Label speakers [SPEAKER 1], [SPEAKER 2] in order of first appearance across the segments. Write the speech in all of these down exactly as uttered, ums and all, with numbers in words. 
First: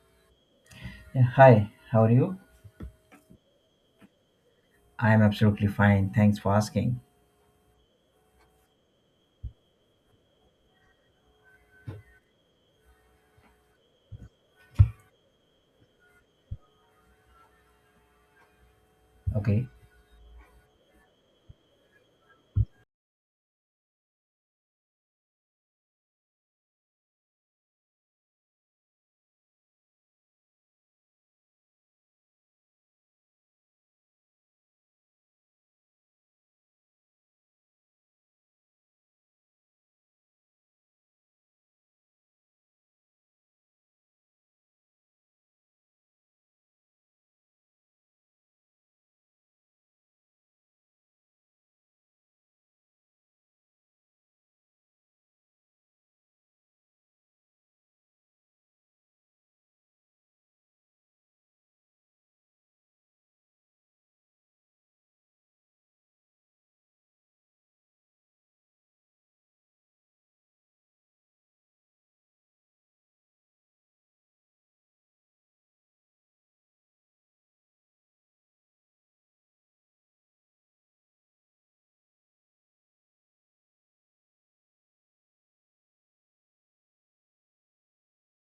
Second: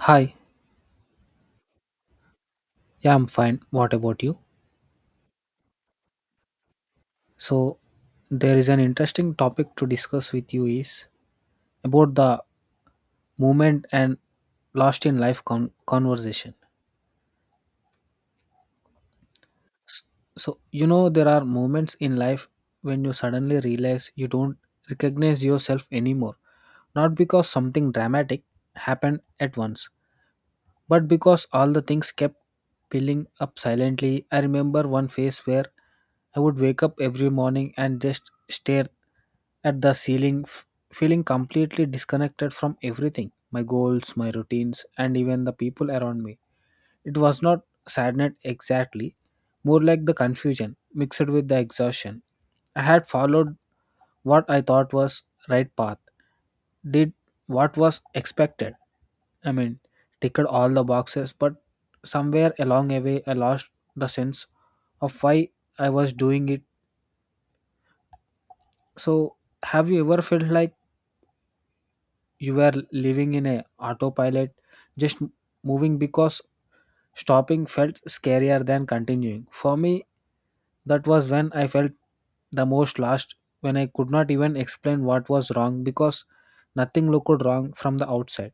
[SPEAKER 1] Hi,
[SPEAKER 2] Yeah, hi, how are you?
[SPEAKER 1] yeah, I'm fine. What about you?
[SPEAKER 2] I'm absolutely fine. Thanks for asking.
[SPEAKER 1] So, there is an interesting topic to discuss with you is about the moment and lost in life con- conversation.
[SPEAKER 2] Okay.
[SPEAKER 1] S- So, you know, there are moments in life when you suddenly realize you don't recognize yourself anymore, not because something dramatic happened at once, but because all the things kept piling up silently. I remember one phase where I would wake up every morning and just stare at the ceiling, f- feeling completely disconnected from everything, my goals, my routines, and even the people around me. It was not sadness exactly, more like the confusion mixed with the exhaustion. I had followed what I thought was right path, did what was expected, I mean, ticked all the boxes, but somewhere along the way, I lost the sense of why I was doing it. So, have you ever felt like you were living in a autopilot, just m- moving because stopping felt scarier than continuing? For me, that was when I felt the most lost, when I could not even explain what was wrong because nothing looked wrong from the outside.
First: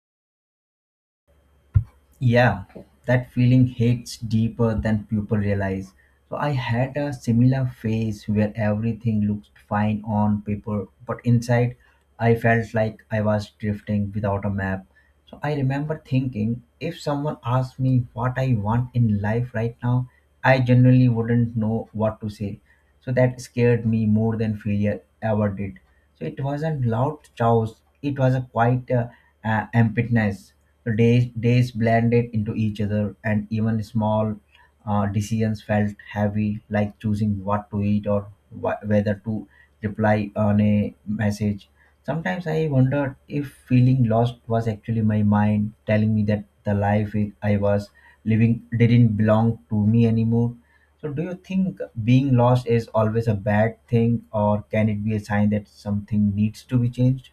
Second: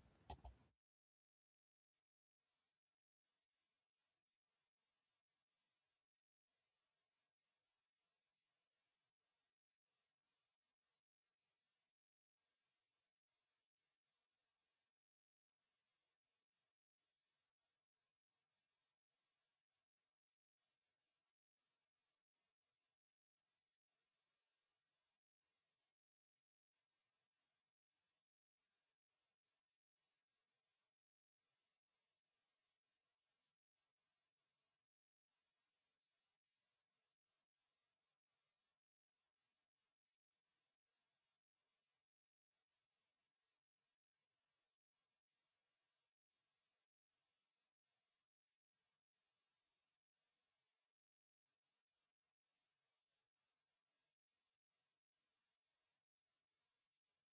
[SPEAKER 2] Yeah, that feeling hits deeper than people realize. So I had a similar phase where everything looked fine on paper, but inside I felt like I was drifting without a map. So I remember thinking if someone asked me what I want in life right now, I genuinely wouldn't know what to say. So that scared me more than failure ever did. So it wasn't loud chaos, it was a quiet uh, uh, emptiness. The days, days blended into each other, and even small uh, decisions felt heavy, like choosing what to eat or wh- whether to reply on a message. Sometimes I wondered if feeling lost was actually my mind telling me that the life I I was living didn't belong to me anymore. So, do you think being lost is always a bad thing, or can it be a sign that something needs to be changed?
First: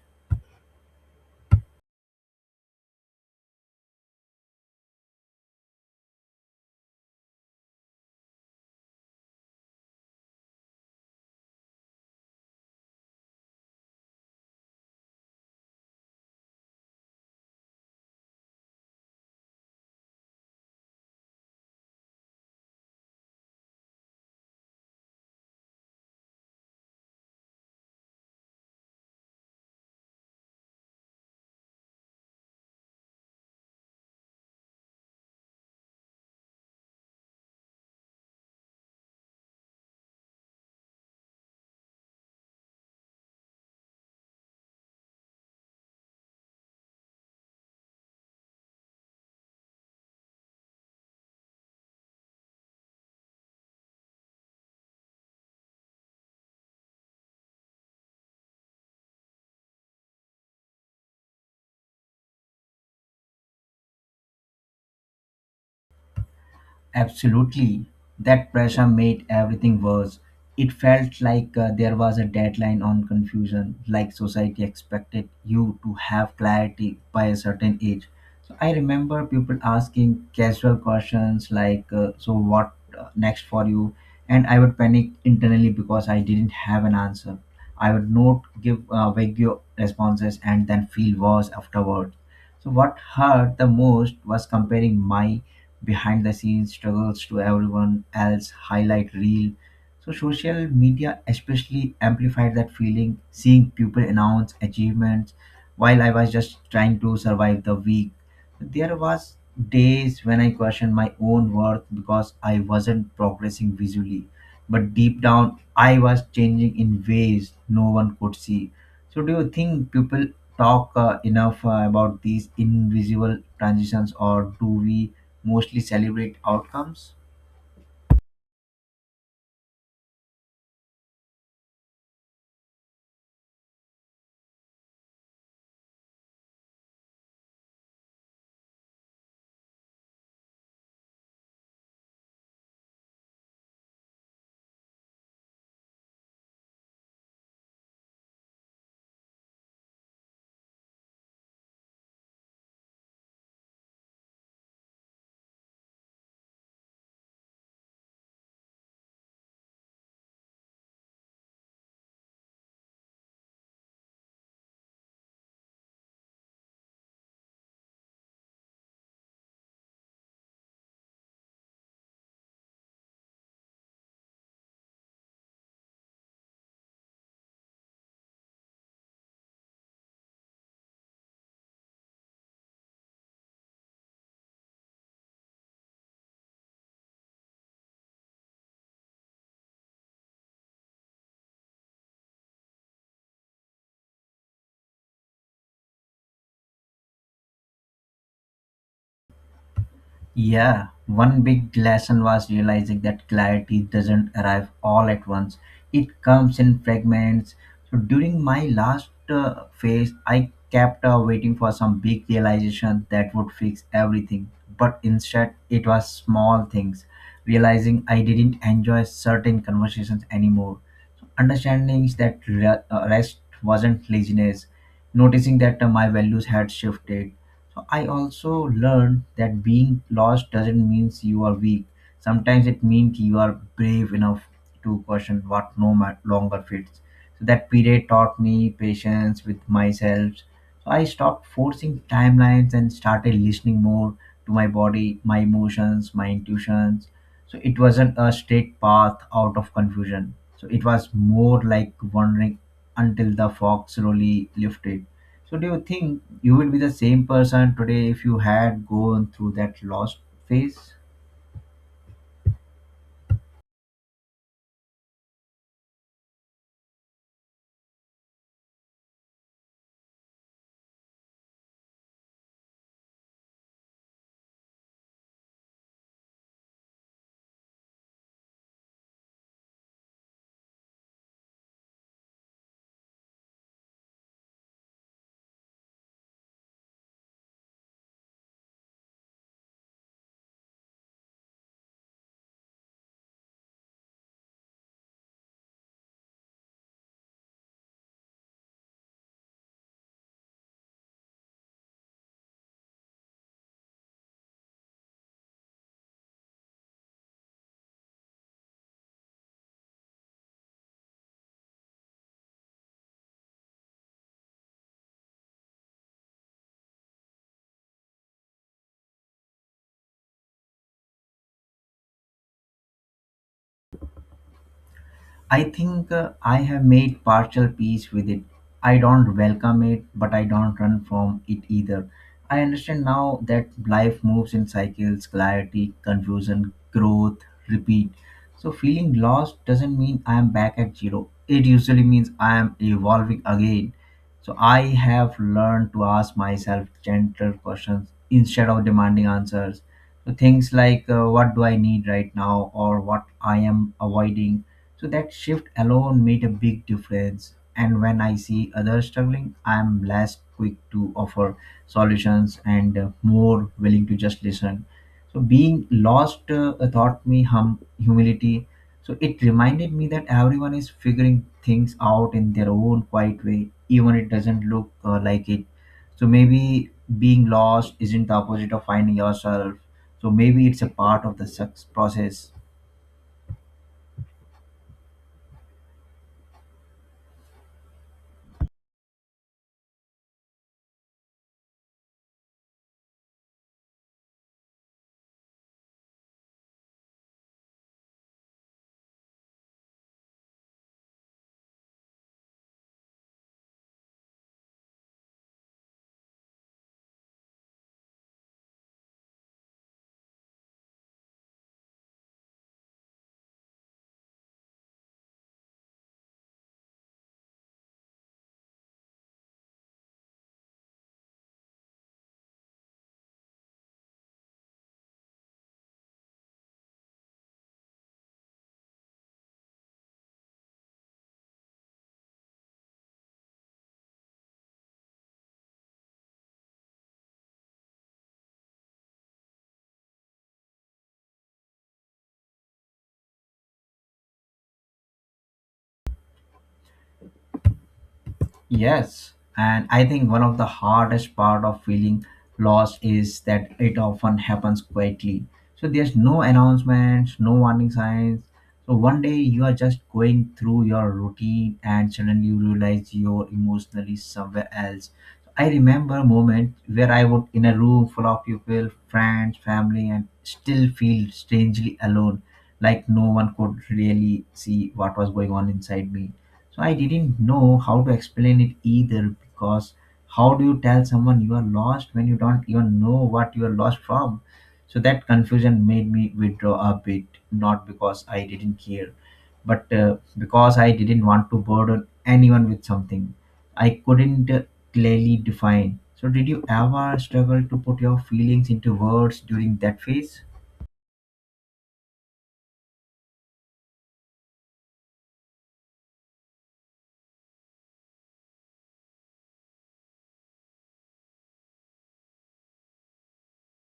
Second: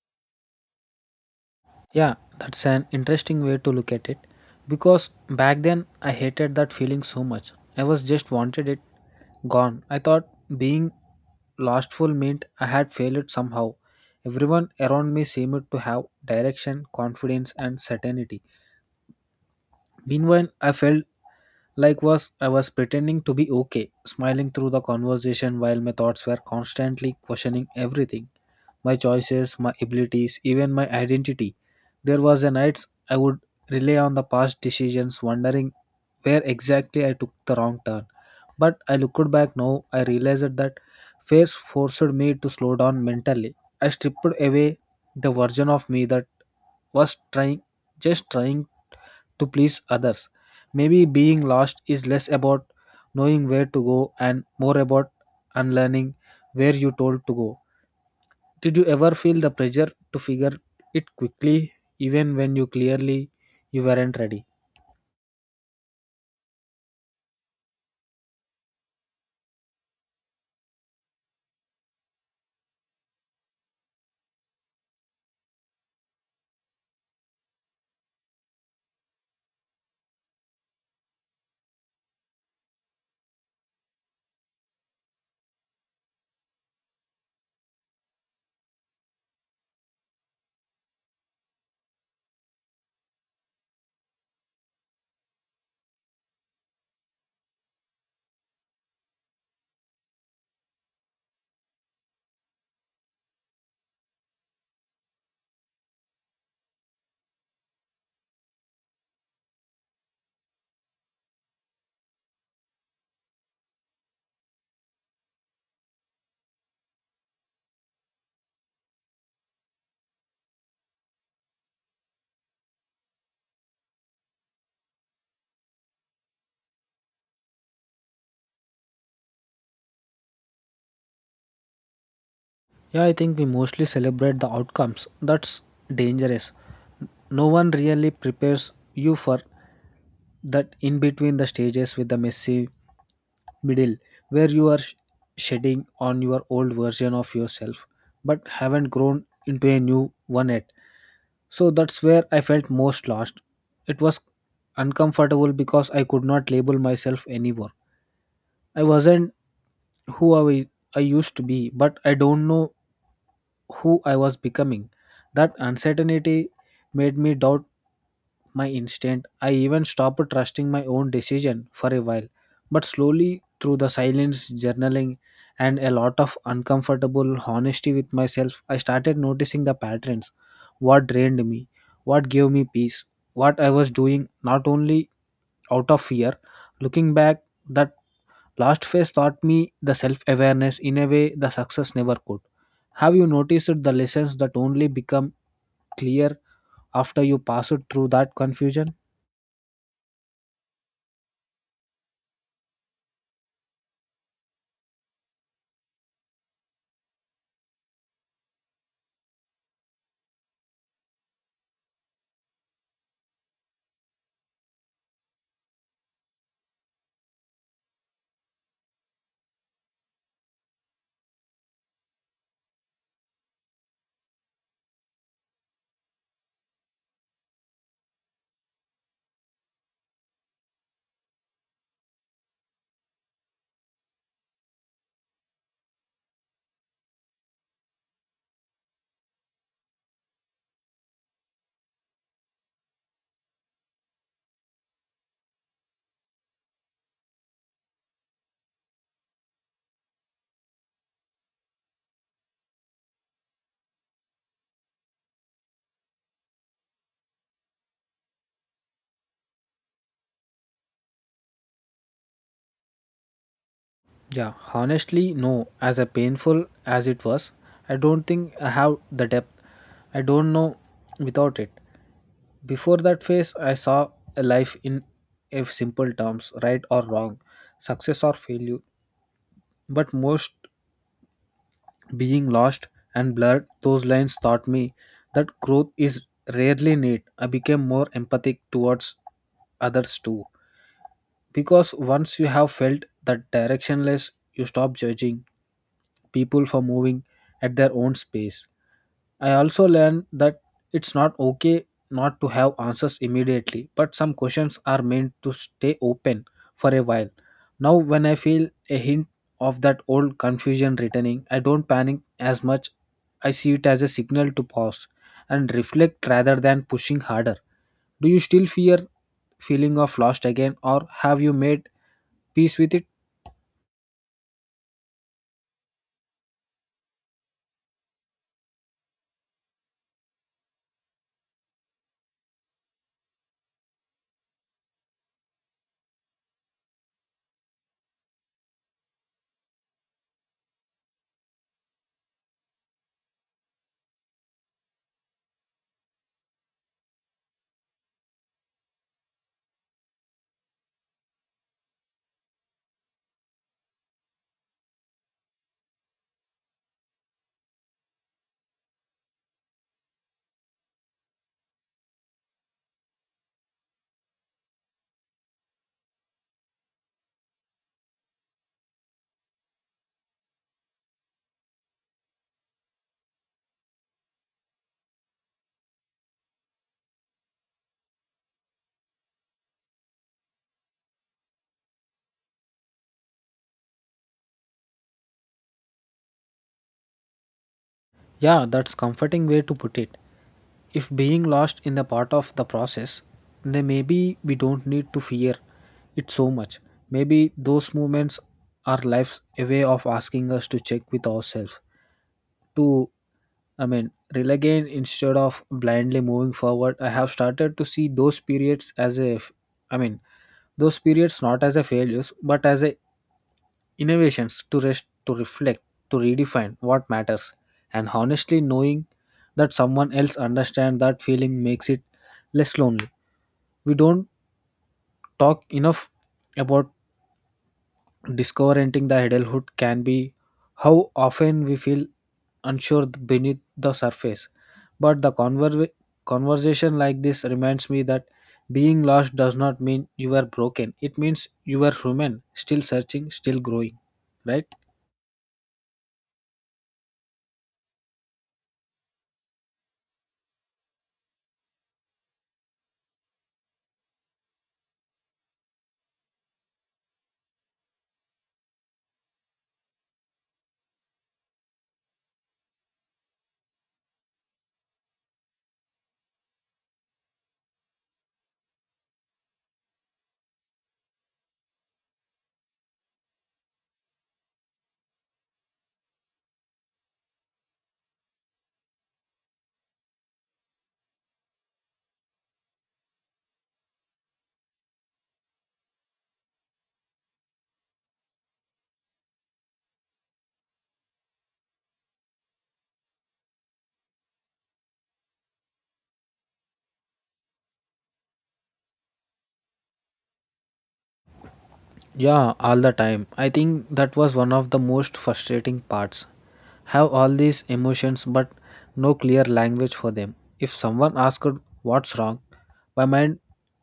[SPEAKER 1] Yeah, that's an interesting way to look at it because back then I hated that feeling so much. I was just wanted it gone. I thought being lostful meant I had failed somehow. Everyone around me seemed to have direction, confidence, and certainty. Meanwhile, I felt like was I was pretending to be okay, smiling through the conversation while my thoughts were constantly questioning everything. My choices, my abilities, even my identity. There was a nights I would rely on the past decisions, wondering where exactly I took the wrong turn. But I looked back now, I realized that phase forced me to slow down mentally. I stripped away the version of me that was trying just trying to please others. Maybe being lost is less about knowing where to go and more about unlearning where you told to go. Did you ever feel the pressure to figure it quickly, even when you clearly you weren't ready?
[SPEAKER 2] Absolutely. That pressure made everything worse. It felt like uh, there was a deadline on confusion, like society expected you to have clarity by a certain age. So I remember people asking casual questions like, uh, so what uh, next for you? And I would panic internally because I didn't have an answer. I would not give uh, vague responses and then feel worse afterward. So what hurt the most was comparing my behind the scenes struggles to everyone else highlight reel. So social media especially amplified that feeling, seeing people announce achievements while I was just trying to survive the week. There was days when I questioned my own worth because I wasn't progressing visually, but deep down I was changing in ways no one could see. So, do you think people talk uh, enough uh, about these invisible transitions, or do we mostly celebrate outcomes?
[SPEAKER 1] Yeah, I think we mostly celebrate the outcomes. That's dangerous. No one really prepares you for that in between the stages with the messy middle where you are sh- shedding on your old version of yourself but haven't grown into a new one yet. So that's where I felt most lost. It was uncomfortable because I could not label myself anymore. I wasn't who I, I used to be, but I don't know who I was becoming. That uncertainty made me doubt my instinct. I even stopped trusting my own decision for a while. But slowly, through the silence, journaling, and a lot of uncomfortable honesty with myself, I started noticing the patterns, what drained me, what gave me peace, what I was doing not only out of fear. Looking back, that last phase taught me the self awareness in a way the success never could. Have you noticed the lessons that only become clear after you pass it through that confusion?
[SPEAKER 2] Yeah, one big lesson was realizing that clarity doesn't arrive all at once. It comes in fragments. So during my last uh, phase, I kept uh, waiting for some big realization that would fix everything. But instead, it was small things. Realizing I didn't enjoy certain conversations anymore. So understanding that re- uh, rest wasn't laziness. Noticing that uh, my values had shifted. So I also learned that being lost doesn't mean you are weak. Sometimes it means you are brave enough to question what no ma- longer fits. So that period taught me patience with myself. So I stopped forcing timelines and started listening more to my body, my emotions, my intuitions. So it wasn't a straight path out of confusion. So it was more like wandering until the fog slowly lifted. So do you think you will be the same person today if you had gone through that lost phase?
[SPEAKER 1] Yeah, honestly, no. As a painful as it was, I don't think I have the depth. I don't know without it. Before that phase, I saw a life in a simple terms, right or wrong, success or failure. But most being lost and blurred, those lines taught me that growth is rarely neat. I became more empathic towards others too. Because once you have felt that directionless, you stop judging people for moving at their own space. I also learned that it's not okay not to have answers immediately, but some questions are meant to stay open for a while. Now, when I feel a hint of that old confusion returning, I don't panic as much. I see it as a signal to pause and reflect rather than pushing harder. Do you still fear feeling of lost again or have you made peace with it?
[SPEAKER 2] I think uh, I have made partial peace with it. I don't welcome it, but I don't run from it either. I understand now that life moves in cycles: clarity, confusion, growth, repeat. So, feeling lost doesn't mean I am back at zero. It usually means I am evolving again. So, I have learned to ask myself gentle questions instead of demanding answers. So, things like uh, what do I need right now, or what I am avoiding. So that shift alone made a big difference. And when I see others struggling, I'm less quick to offer solutions and uh, more willing to just listen. So being lost uh, taught me hum- humility. So it reminded me that everyone is figuring things out in their own quiet way, even it doesn't look uh, like it. So maybe being lost isn't the opposite of finding yourself. So maybe it's a part of the success process.
[SPEAKER 1] Yeah, that's comforting way to put it. If being lost in the part of the process, then maybe we don't need to fear it so much. Maybe those moments are life's a way of asking us to check with ourselves to, i mean rely again instead of blindly moving forward. I have started to see those periods as a f- i mean those periods not as a failures but as a innovations to rest, to reflect, to redefine what matters. And honestly, knowing that someone else understands that feeling makes it less lonely. We don't talk enough about discovering the adulthood can be how often we feel unsure beneath the surface, but the conver- conversation like this reminds me that being lost does not mean you are broken, it means you are human, still searching, still growing, right?
[SPEAKER 2] Yes, and I think one of the hardest part of feeling lost is that it often happens quietly. So there's no announcements, no warning signs. So one day you are just going through your routine and suddenly you realize you're emotionally somewhere else. I remember a moment where I was in a room full of people, friends, family, and still feel strangely alone, like no one could really see what was going on inside me. So I didn't know how to explain it either, because how do you tell someone you are lost when you don't even know what you are lost from? So that confusion made me withdraw a bit, not because I didn't care, but uh, because I didn't want to burden anyone with something I couldn't uh, clearly define. So, did you ever struggle to put your feelings into words during that phase?
[SPEAKER 1] Yeah, all the time. I think that was one of the most frustrating parts. Have all these emotions but no clear language for them. If someone asked what's wrong, my mind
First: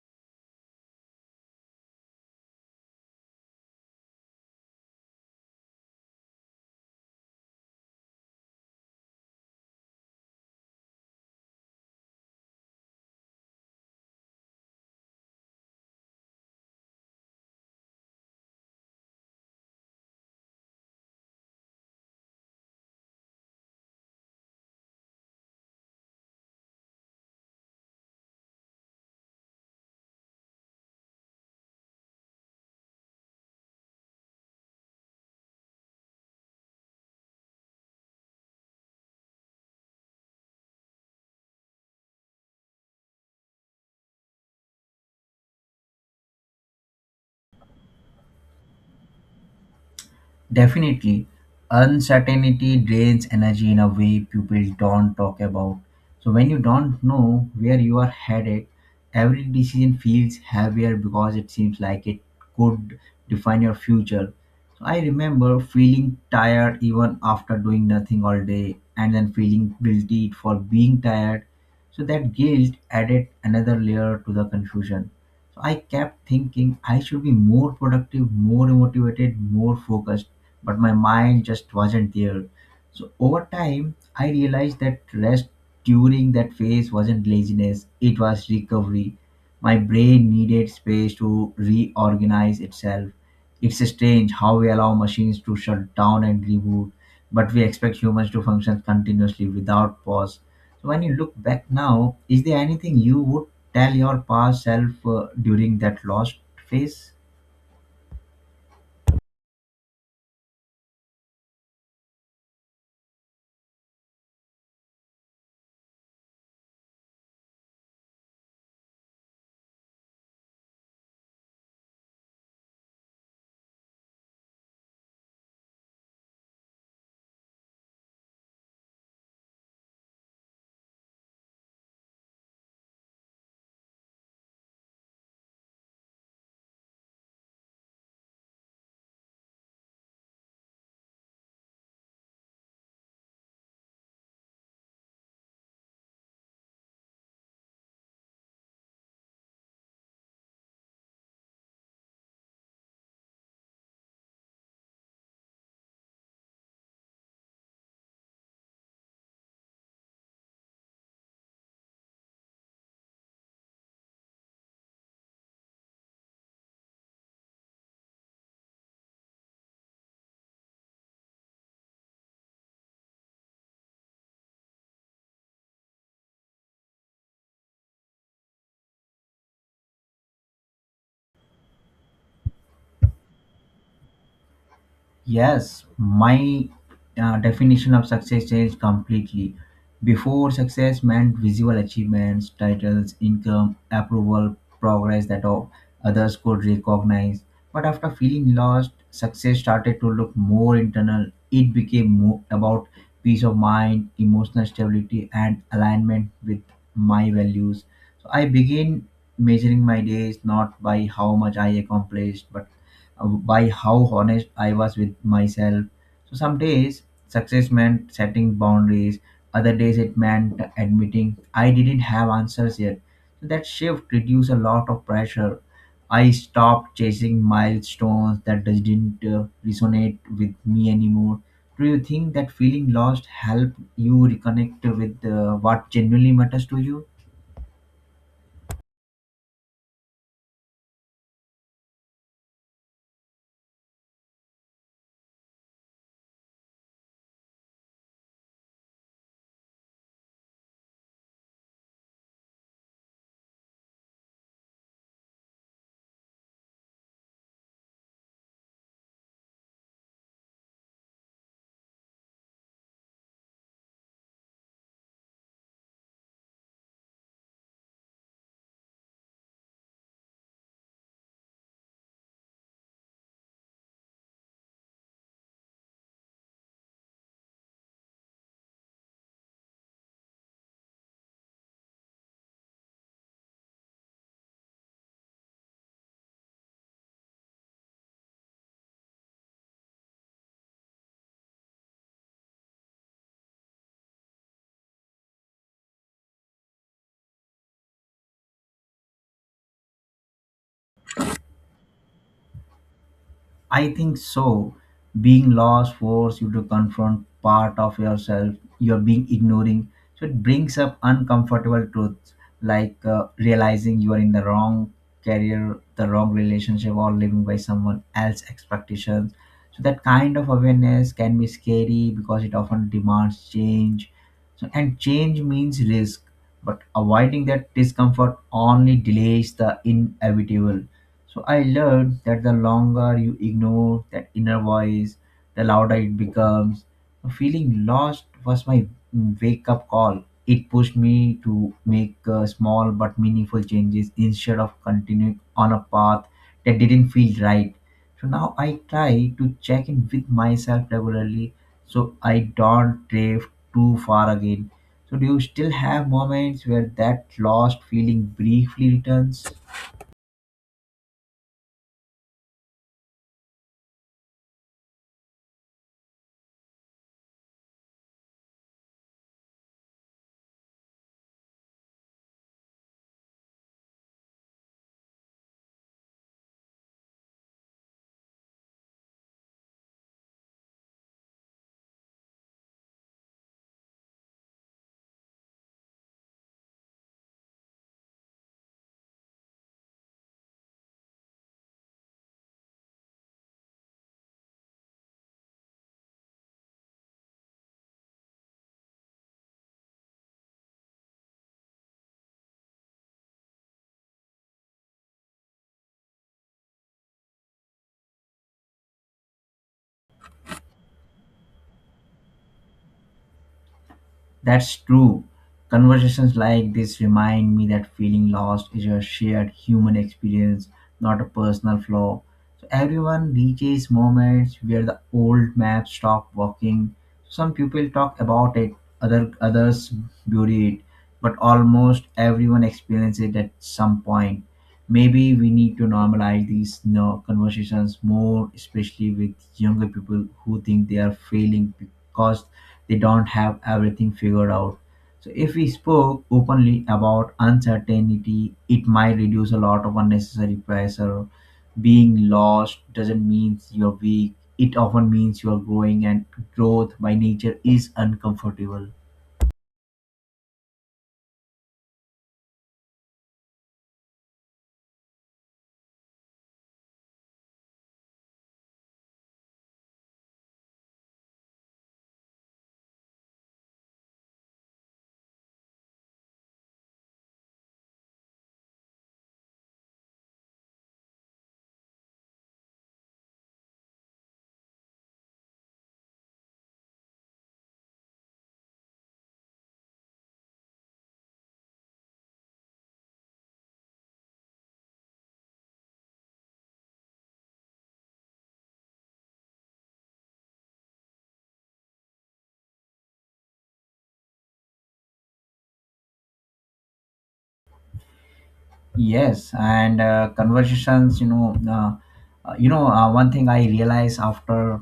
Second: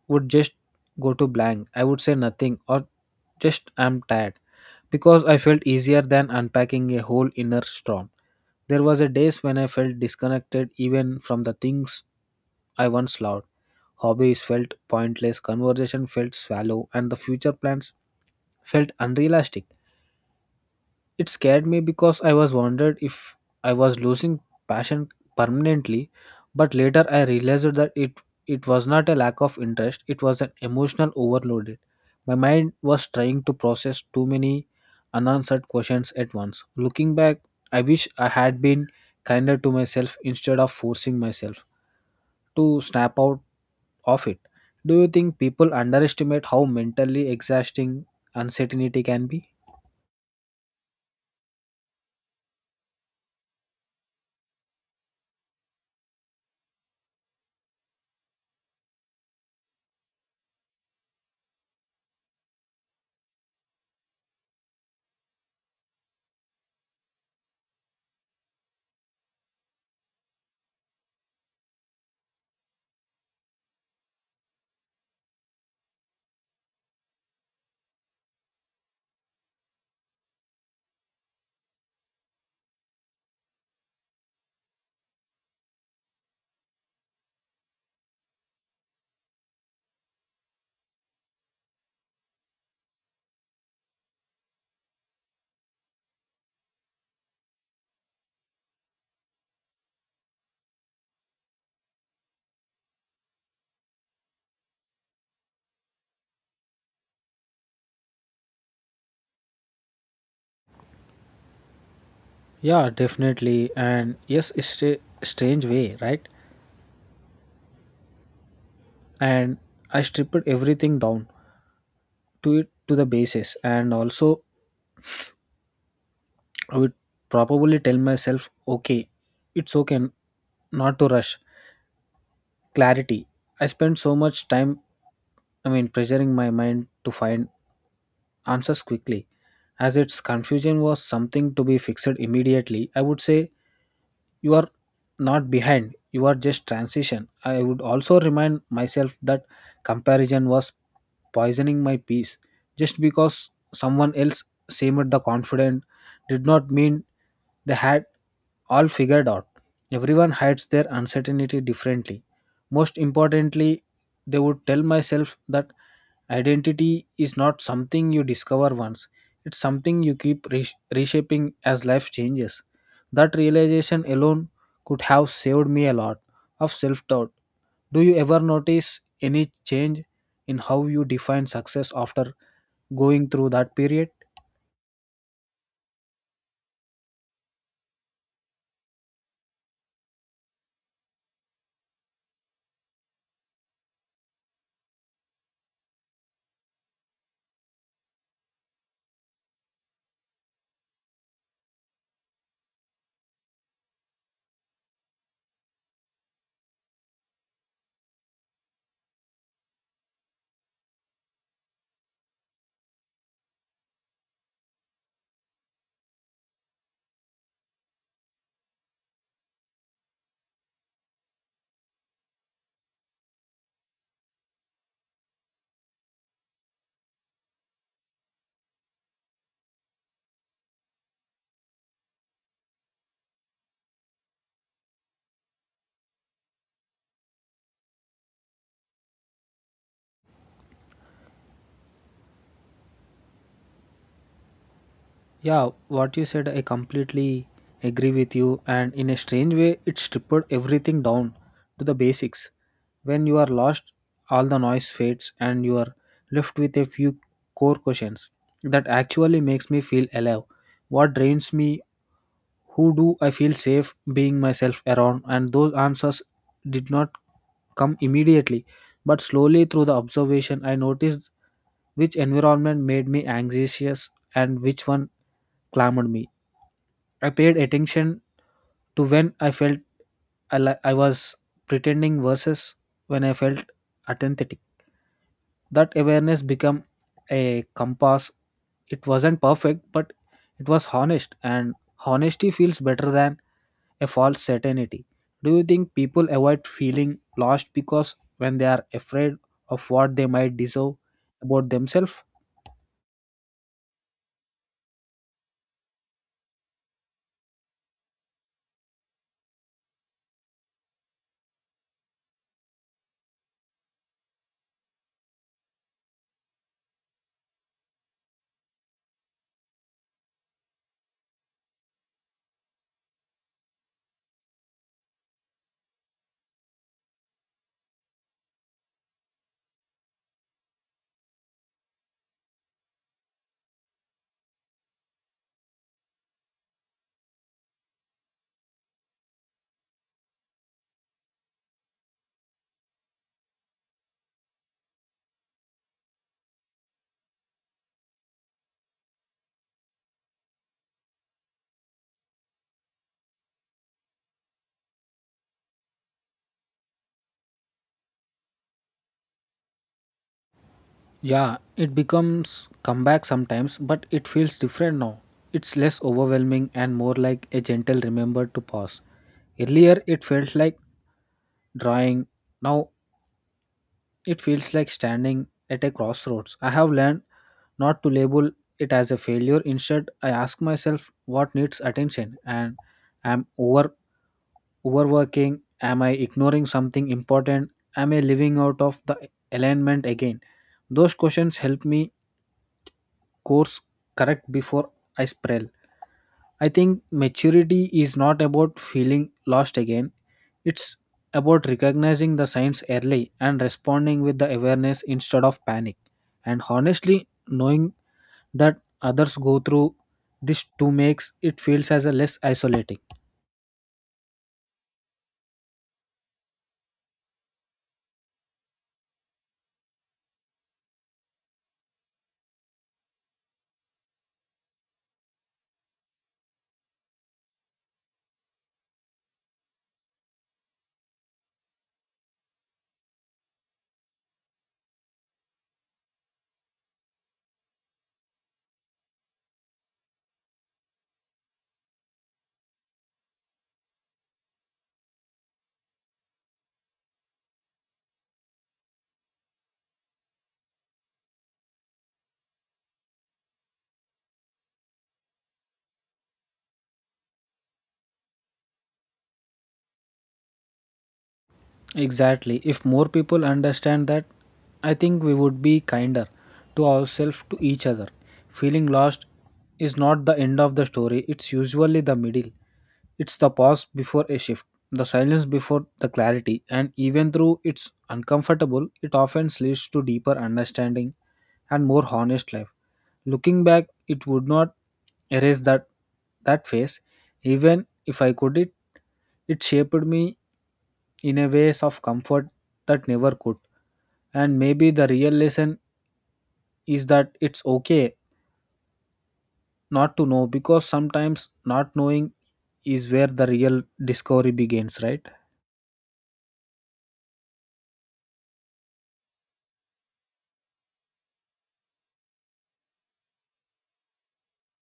[SPEAKER 1] would just go to blank. I would say nothing or just I'm tired because I felt easier than unpacking a whole inner storm. There was a days when I felt disconnected even from the things I once loved. Hobbies felt pointless, conversation felt shallow, and the future plans felt unrealistic. It scared me because I was wondered if I was losing passion permanently, but later I realized that it it was not a lack of interest, it was an emotional overloaded. My mind was trying to process too many unanswered questions at once. Looking back, I wish I had been kinder to myself instead of forcing myself to snap out of it. Do you think people underestimate how mentally exhausting uncertainty can be?
[SPEAKER 2] Definitely, uncertainty drains energy in a way people don't talk about. So, when you don't know where you are headed, every decision feels heavier because it seems like it could define your future. So, I remember feeling tired even after doing nothing all day and then feeling guilty for being tired. So, that guilt added another layer to the confusion. So I kept thinking I should be more productive, more motivated, more focused, but my mind just wasn't there. So over time, I realized that rest during that phase wasn't laziness, it was recovery. My brain needed space to reorganize itself. It's strange how we allow machines to shut down and reboot but we expect humans to function continuously without pause. So when you look back now, is there anything you would tell your past self uh, during that lost phase?
[SPEAKER 1] Yeah, definitely. And yes, it's a strange way, right? And I stripped everything down to it to the basis. And also, I would probably tell myself, okay, it's okay n- not to rush. Clarity. I spent so much time, I mean, pressuring my mind to find answers quickly. As its confusion was something to be fixed immediately, I would say you are not behind, you are just transition. I would also remind myself that comparison was poisoning my peace. Just because someone else seemed the confident did not mean they had all figured out. Everyone hides their uncertainty differently. Most importantly, they would tell myself that identity is not something you discover once, it's something you keep resh- reshaping as life changes. That realization alone could have saved me a lot of self doubt. Do you ever notice any change in how you define success after going through that period?
[SPEAKER 2] Yes, my uh, definition of success changed completely. Before, success meant visual achievements, titles, income, approval, progress that all others could recognize. But after feeling lost, success started to look more internal. It became more about peace of mind, emotional stability, and alignment with my values. So I began measuring my days not by how much I accomplished, but uh, by how honest I was with myself. So some days success meant setting boundaries. Other days it meant admitting I didn't have answers yet. So that shift reduced a lot of pressure. I stopped chasing milestones that just didn't uh, resonate with me anymore. Do you think that feeling lost helped you reconnect with uh, what genuinely matters to you?
[SPEAKER 1] Yeah, what you said, I completely agree with you. And in a strange way, it stripped everything down to the basics. When you are lost, all the noise fades and you are left with a few core questions. That actually makes me feel alive. What drains me? Who do I feel safe being myself around? And those answers did not come immediately, but slowly through the observation, I noticed which environment made me anxious and which one clamored me. I paid attention to when I felt I, li- I was pretending versus when I felt authentic. That awareness became a compass. It wasn't perfect, but it was honest, and honesty feels better than a false certainty. Do you think people avoid feeling lost because when they are afraid of what they might deserve about themselves?
[SPEAKER 2] I think so. Being lost forces you to confront part of yourself you're being ignoring. So it brings up uncomfortable truths, like uh, realizing you are in the wrong career, the wrong relationship, or living by someone else's expectations. So that kind of awareness can be scary because it often demands change. So and change means risk, but avoiding that discomfort only delays the inevitable. So I learned that the longer you ignore that inner voice, the louder it becomes. Feeling lost was my wake up call. It pushed me to make uh, small but meaningful changes instead of continuing on a path that didn't feel right. So now I try to check in with myself regularly so I don't drift too far again. So, do you still have moments where that lost feeling briefly returns?
[SPEAKER 1] Yeah, it becomes comeback sometimes, but it feels different now. It's less overwhelming and more like a gentle remember to pause. Earlier, it felt like drawing. Now, it feels like standing at a crossroads. I have learned not to label it as a failure. Instead, I ask myself what needs attention. And am over overworking? Am I ignoring something important? Am I living out of the alignment again? Those questions help me course correct before I spiral. I think maturity is not about feeling lost again, it's about recognizing the signs early and responding with the awareness instead of panic. And honestly, knowing that others go through this too makes it feels as a less isolating.
[SPEAKER 2] That's true. Conversations like this remind me that feeling lost is a shared human experience, not a personal flaw. So everyone reaches moments where the old maps stop working. Some people talk about it, other others bury it, but almost everyone experiences it at some point. Maybe we need to normalize these you know, conversations more, especially with younger people who think they are failing because they don't have everything figured out. So if we spoke openly about uncertainty, it might reduce a lot of unnecessary pressure. Being lost doesn't mean you're weak. It often means you're growing, and growth by nature is uncomfortable.
[SPEAKER 1] Exactly. If more people understand that, I think we would be kinder to ourselves, to each other. Feeling lost is not the end of the story, it's usually the middle. It's the pause before a shift, the silence before the clarity, and even though it's uncomfortable, it often leads to deeper understanding and more honest life. Looking back, it would not erase that that phase, even if I could it, it shaped me in a ways of comfort that never could. And maybe the real lesson is that it's okay not to know because sometimes not knowing is where the real discovery begins, right?
[SPEAKER 2] Yes, and uh, conversations, you know, uh, uh, you know, uh, one thing I realize after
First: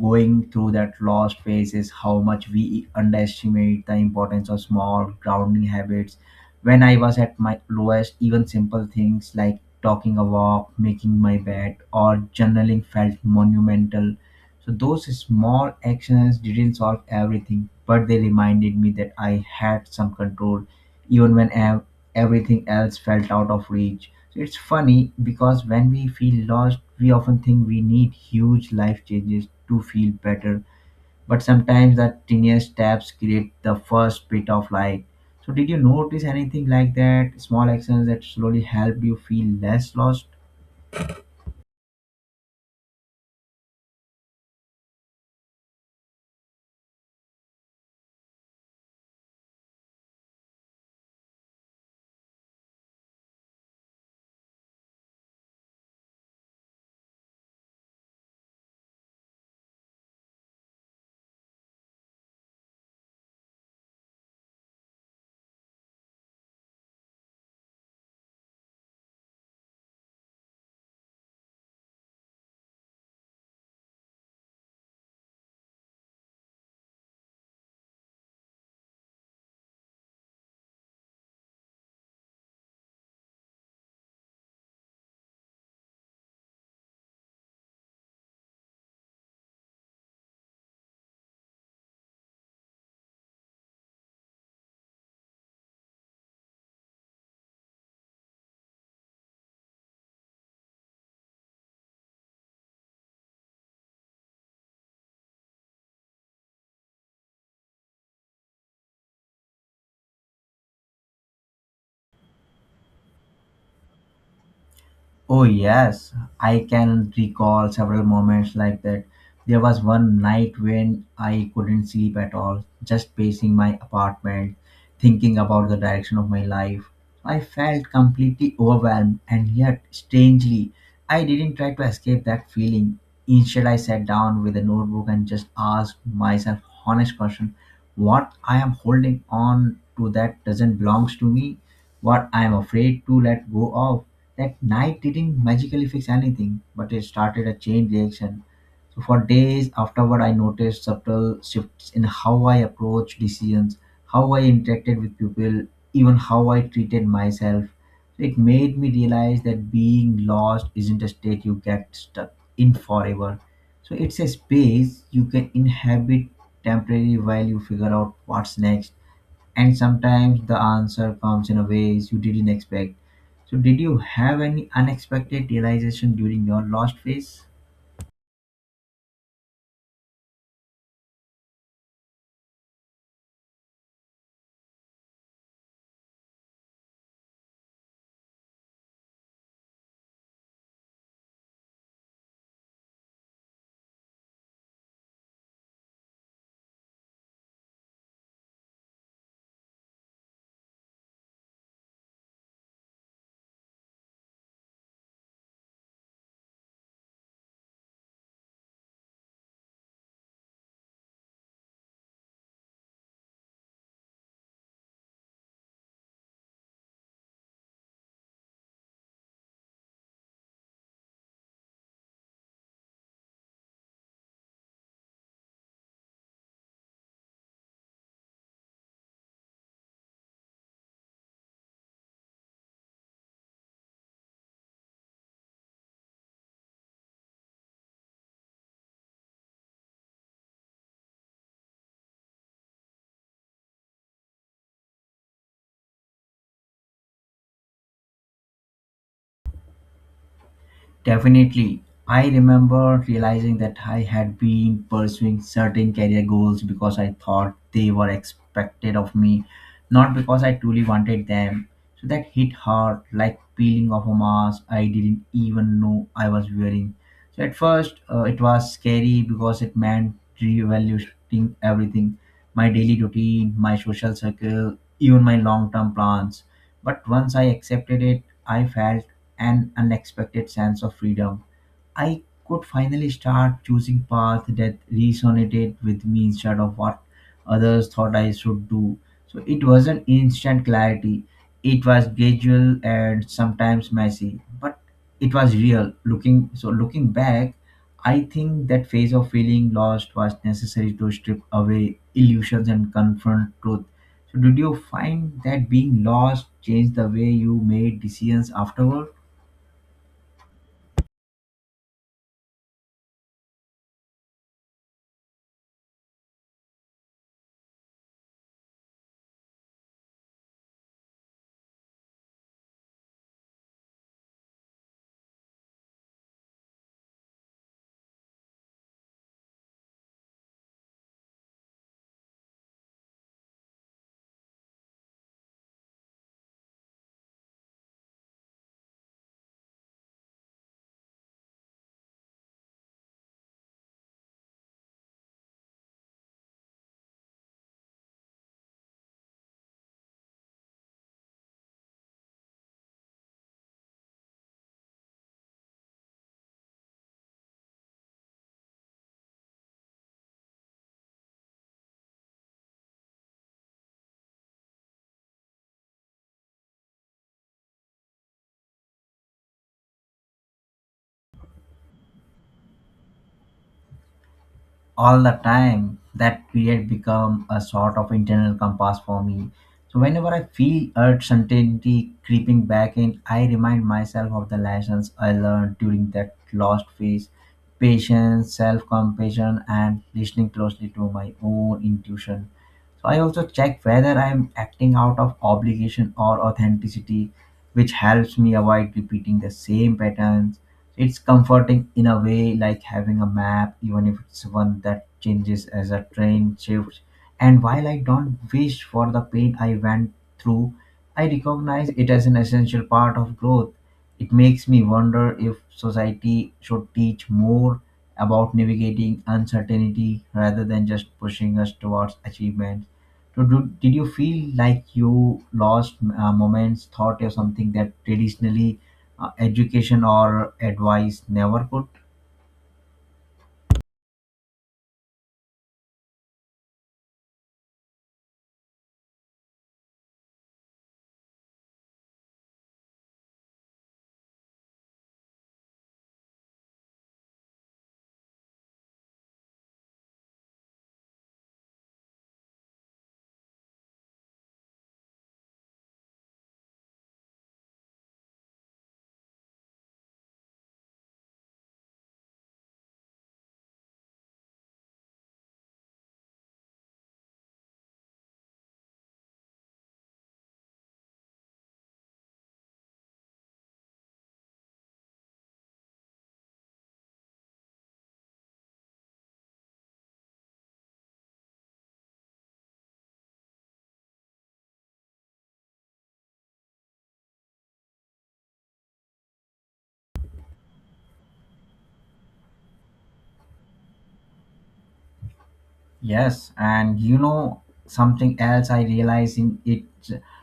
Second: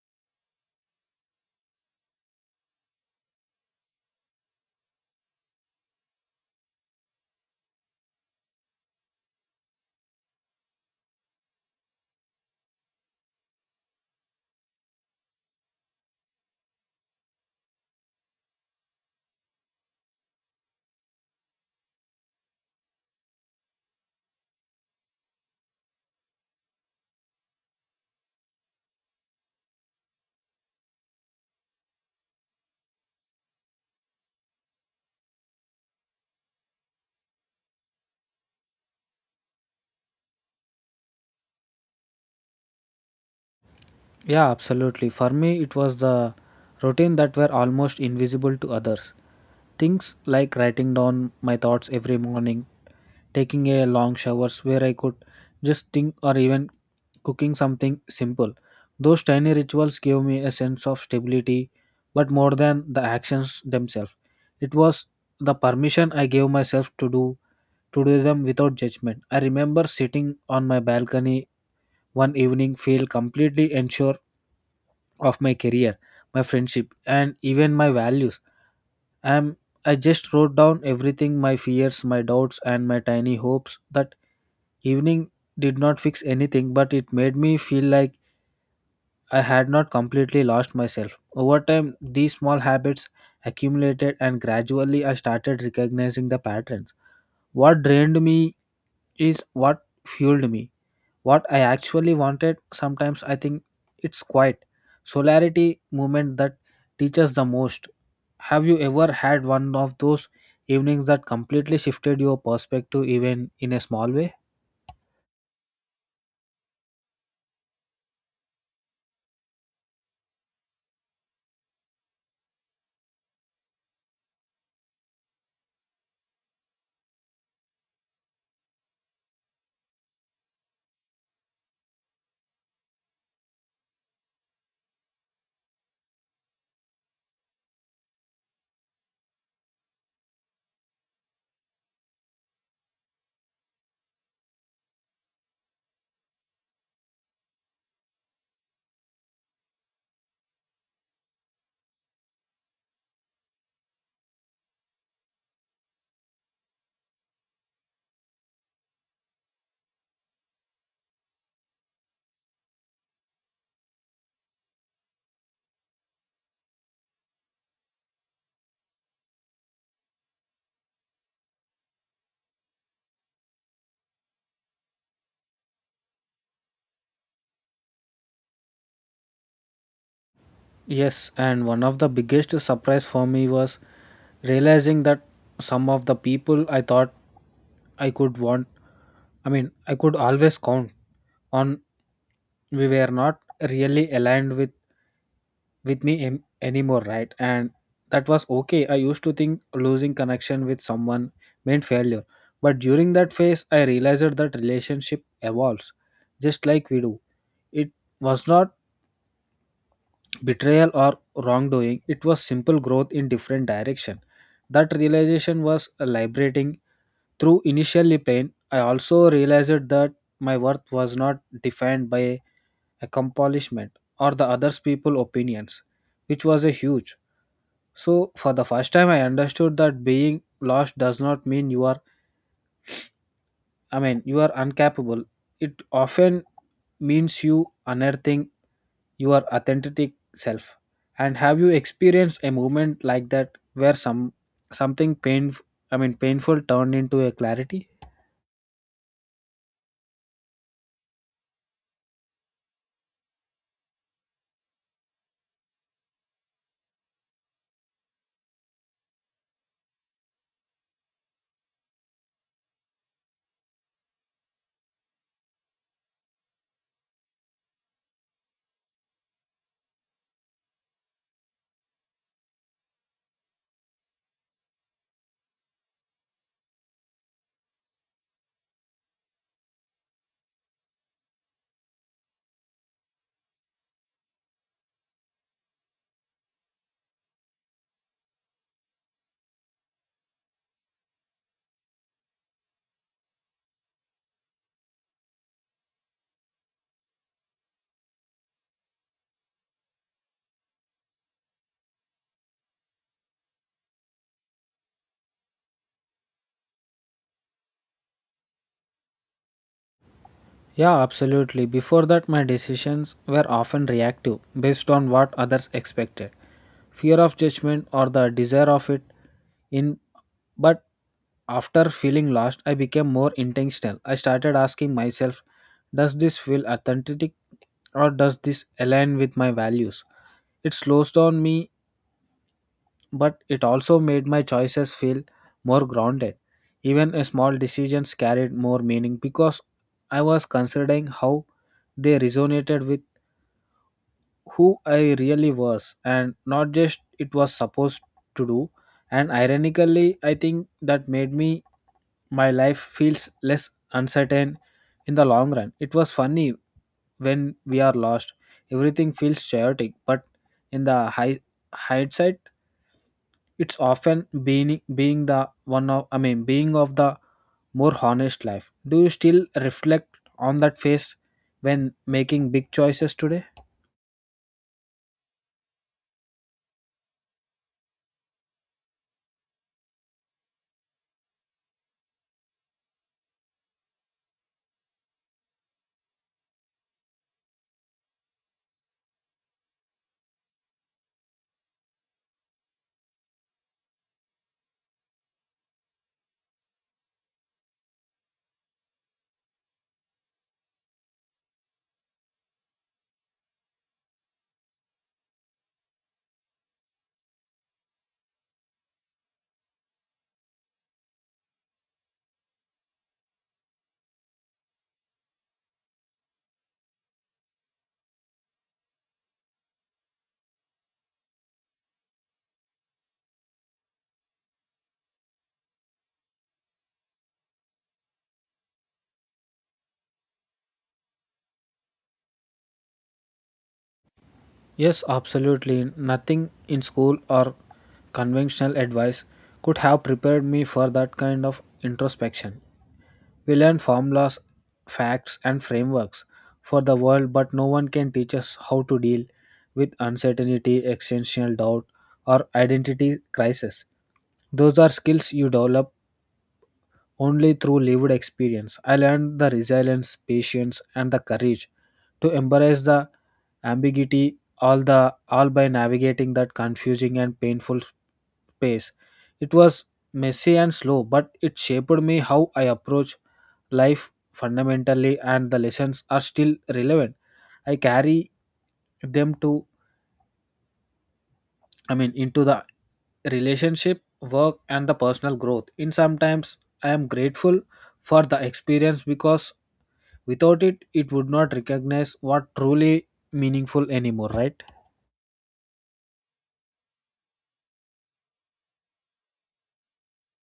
[SPEAKER 2] going through that lost phase is how much we underestimate the importance of small grounding habits. When I was at my lowest, even simple things like talking a walk, making my bed, or journaling felt monumental. So those small actions didn't solve everything, but they reminded me that I had some control even when ev- everything else felt out of reach. So it's funny because when we feel lost, we often think we need huge life changes to feel better, but sometimes the tiniest steps create the first bit of light. So did you notice anything like that? Small actions that slowly help you feel less lost?
[SPEAKER 1] Yeah, absolutely. For me, it was the routine that were almost invisible to others. Things like writing down my thoughts every morning, taking a long showers where I could just think, or even cooking something simple. Those tiny rituals gave me a sense of stability, but more than the actions themselves. It was the permission I gave myself to do to do them without judgment. I remember sitting on my balcony one evening feel completely unsure of my career, my friendship and even my values. I am I just wrote down everything my fears, my doubts and my tiny hopes that Evening did not fix anything, but it made me feel like I had not completely lost myself. Over time, these small habits accumulated, and gradually I started recognizing the patterns. What drained me is what fueled me. What I actually wanted, sometimes I think it's quiet. Solarity moment that teaches the most. Have you ever had one of those evenings that completely shifted your perspective, even in a small way?
[SPEAKER 2] Oh, yes, I can recall several moments like that. There was one night when I couldn't sleep at all, just pacing my apartment, thinking about the direction of my life. I felt completely overwhelmed, and yet, strangely, I didn't try to escape that feeling. Instead, I sat down with a notebook and just asked myself honest question: what I am holding on to that doesn't belong to me, what I'm afraid to let go of. That night didn't magically fix anything, but it started a chain reaction. So for days afterward, I noticed subtle shifts in how I approached decisions, how I interacted with people, even how I treated myself. It made me realize that being lost isn't a state you get stuck in forever. So it's a space you can inhabit temporarily while you figure out what's next, and sometimes the answer comes in a ways you didn't expect. So did you have any unexpected realization during your lost phase?
[SPEAKER 1] Yes, and one of the biggest surprise for me was realizing that some of the people I thought I could want, I mean, I could always count on, we were not really aligned with with me em- anymore, right? And that was okay. I used to think losing connection with someone meant failure, but during that phase, I realized that relationship evolves, just like we do. It was not betrayal or wrongdoing, it was simple growth in different direction. That realization was liberating. Through initially pain, I also realized that my worth was not defined by accomplishment or the others people opinions, which was a huge. So for the first time I understood that being lost does not mean you are i mean you are incapable. It often means you unearthing your authentic self. And have you experienced a moment like that where some something painful, I mean painful, turned into a clarity?
[SPEAKER 2] Definitely. I remember realizing that I had been pursuing certain career goals because I thought they were expected of me, not because I truly wanted them. So that hit hard, like peeling off a mask I didn't even know I was wearing. So at first, uh, it was scary because it meant reevaluating everything, my daily routine, my social circle, even my long term plans. But once I accepted it, I felt an unexpected sense of freedom. I could finally start choosing path that resonated with me instead of what others thought I should do. So it wasn't instant clarity. It was gradual and sometimes messy, but it was real. Looking so looking back, I think that phase of feeling lost was necessary to strip away illusions and confront truth. So did you find that being lost changed the way you made decisions afterward?
[SPEAKER 1] Yeah, absolutely. Before that my decisions were often reactive based on what others expected. Fear of judgment or the desire of it in, but after feeling lost, I became more intentional. I started asking myself, does this feel authentic or does this align with my values? It slows down me, but it also made my choices feel more grounded. Even a small decisions carried more meaning because I was considering how they resonated with who I really was and not just it was supposed to do. And ironically, I think that made me my life feels less uncertain in the long run. It was funny when we are lost. Everything feels chaotic, but in the high hindsight, it's often being being the one of I mean being of the more honest life. Do you still reflect on that phase when making big choices today?
[SPEAKER 2] All the time. That period become a sort of internal compass for me. So whenever I feel uncertainty creeping back in, I remind myself of the lessons I learned during that lost phase: patience, self-compassion, and listening closely to my own intuition. So I also check whether I'm acting out of obligation or authenticity, which helps me avoid repeating the same patterns. It's comforting in a way, like having a map, even if it's one that changes as a train shifts. And while I don't wish for the pain I went through, I recognize it as an essential part of growth. It makes me wonder if society should teach more about navigating uncertainty rather than just pushing us towards achievement. So do, did you feel like you lost uh, moments, thought, or something that traditionally uh, education or advice never could?
[SPEAKER 1] Yes, absolutely. Nothing in school or conventional advice could have prepared me for that kind of introspection. We learn formulas, facts, and frameworks for the world, but no one can teach us how to deal with uncertainty, existential doubt, or identity crisis. Those are skills you develop only through lived experience. I learned the resilience, patience, and the courage to embrace the ambiguity all the all by navigating that confusing and painful space. It was messy and slow, but it shaped me how I approach life fundamentally, and the lessons are still relevant. I carry them to I mean, into the relationship, work, and the personal growth. In sometimes, I am grateful for the experience because without it, it would not recognize what truly meaningful anymore, right?
[SPEAKER 2] Yes, and you know something else I realize in it,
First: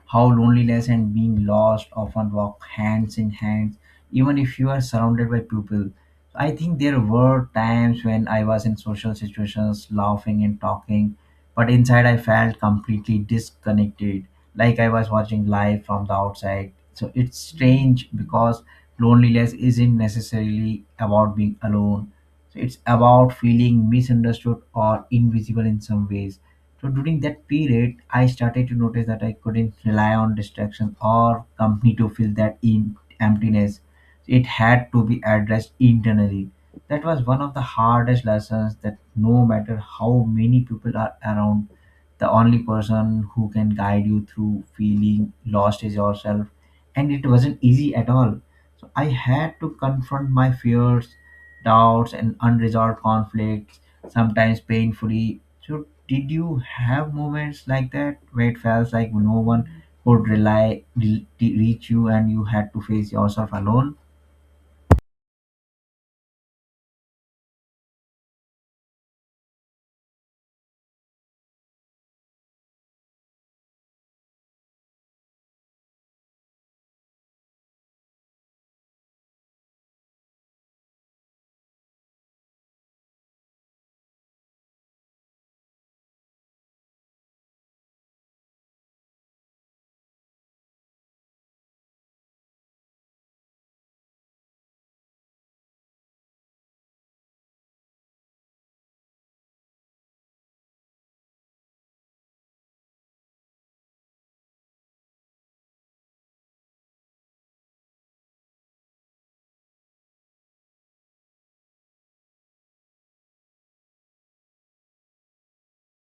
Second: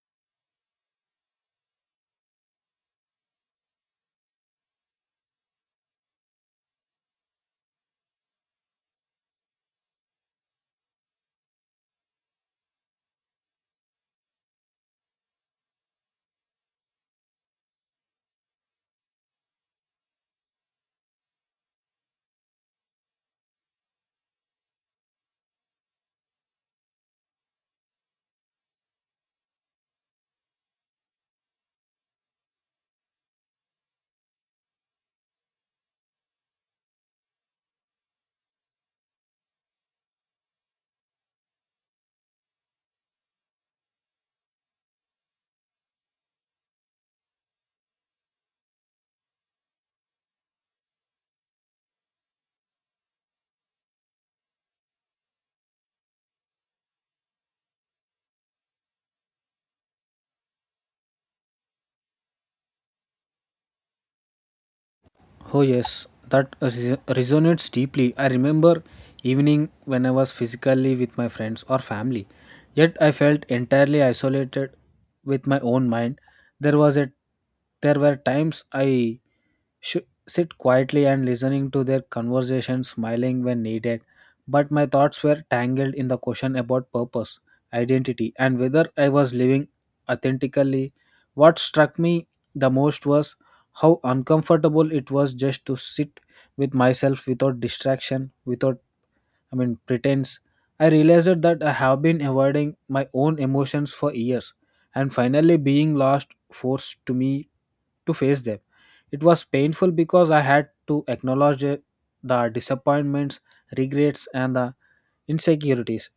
[SPEAKER 2] how loneliness and being lost often walk hands in hands, even if you are surrounded by people. I think there were times when I was in social situations laughing and talking, but inside I felt completely disconnected, like I was watching live from the outside. So it's strange because loneliness isn't necessarily about being alone, so it's about feeling misunderstood or invisible in some ways. So during that period, I started to notice that I couldn't rely on distractions or company to fill that in emptiness. It had to be addressed internally. That was one of the hardest lessons, that no matter how many people are around, the only person who can guide you through feeling lost is yourself. And it wasn't easy at all, so I had to confront my fears, doubts, and unresolved conflicts, sometimes painfully. So, did you have moments like that where it felt like no one could rely re- reach you and you had to face yourself alone?
[SPEAKER 1] Oh, yes, that res- resonates deeply. I remember evening when I was physically with my friends or family, yet I felt entirely isolated with my own mind. There was a There were times I sh- sit quietly and listening to their conversation, smiling when needed. But my thoughts were tangled in the question about purpose, identity, and whether I was living authentically. What struck me the most was how uncomfortable it was just to sit with myself without distraction, without I mean, pretense. I realized that I have been avoiding my own emotions for years, and finally being lost forced to me to face them. It was painful because I had to acknowledge it- the disappointments, regrets, and the insecurities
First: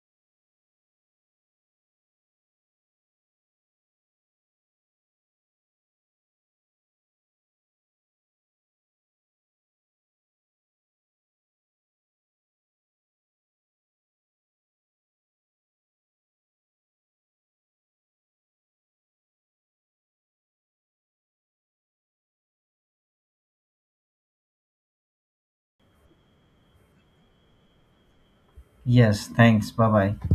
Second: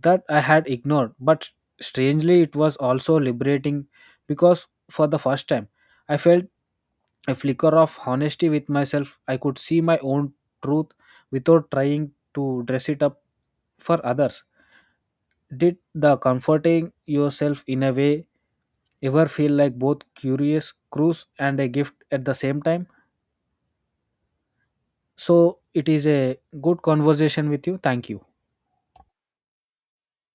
[SPEAKER 1] that I had ignored. But strangely, it was also liberating because for the first time, I felt a flicker of honesty with myself. I could see my own truth without trying to dress it up for others. Did the comforting yourself in a way ever feel like both curious, cruise, and a gift at the same time? So it is a good conversation with you. Thank you.
[SPEAKER 2] Yes, thanks. Bye bye.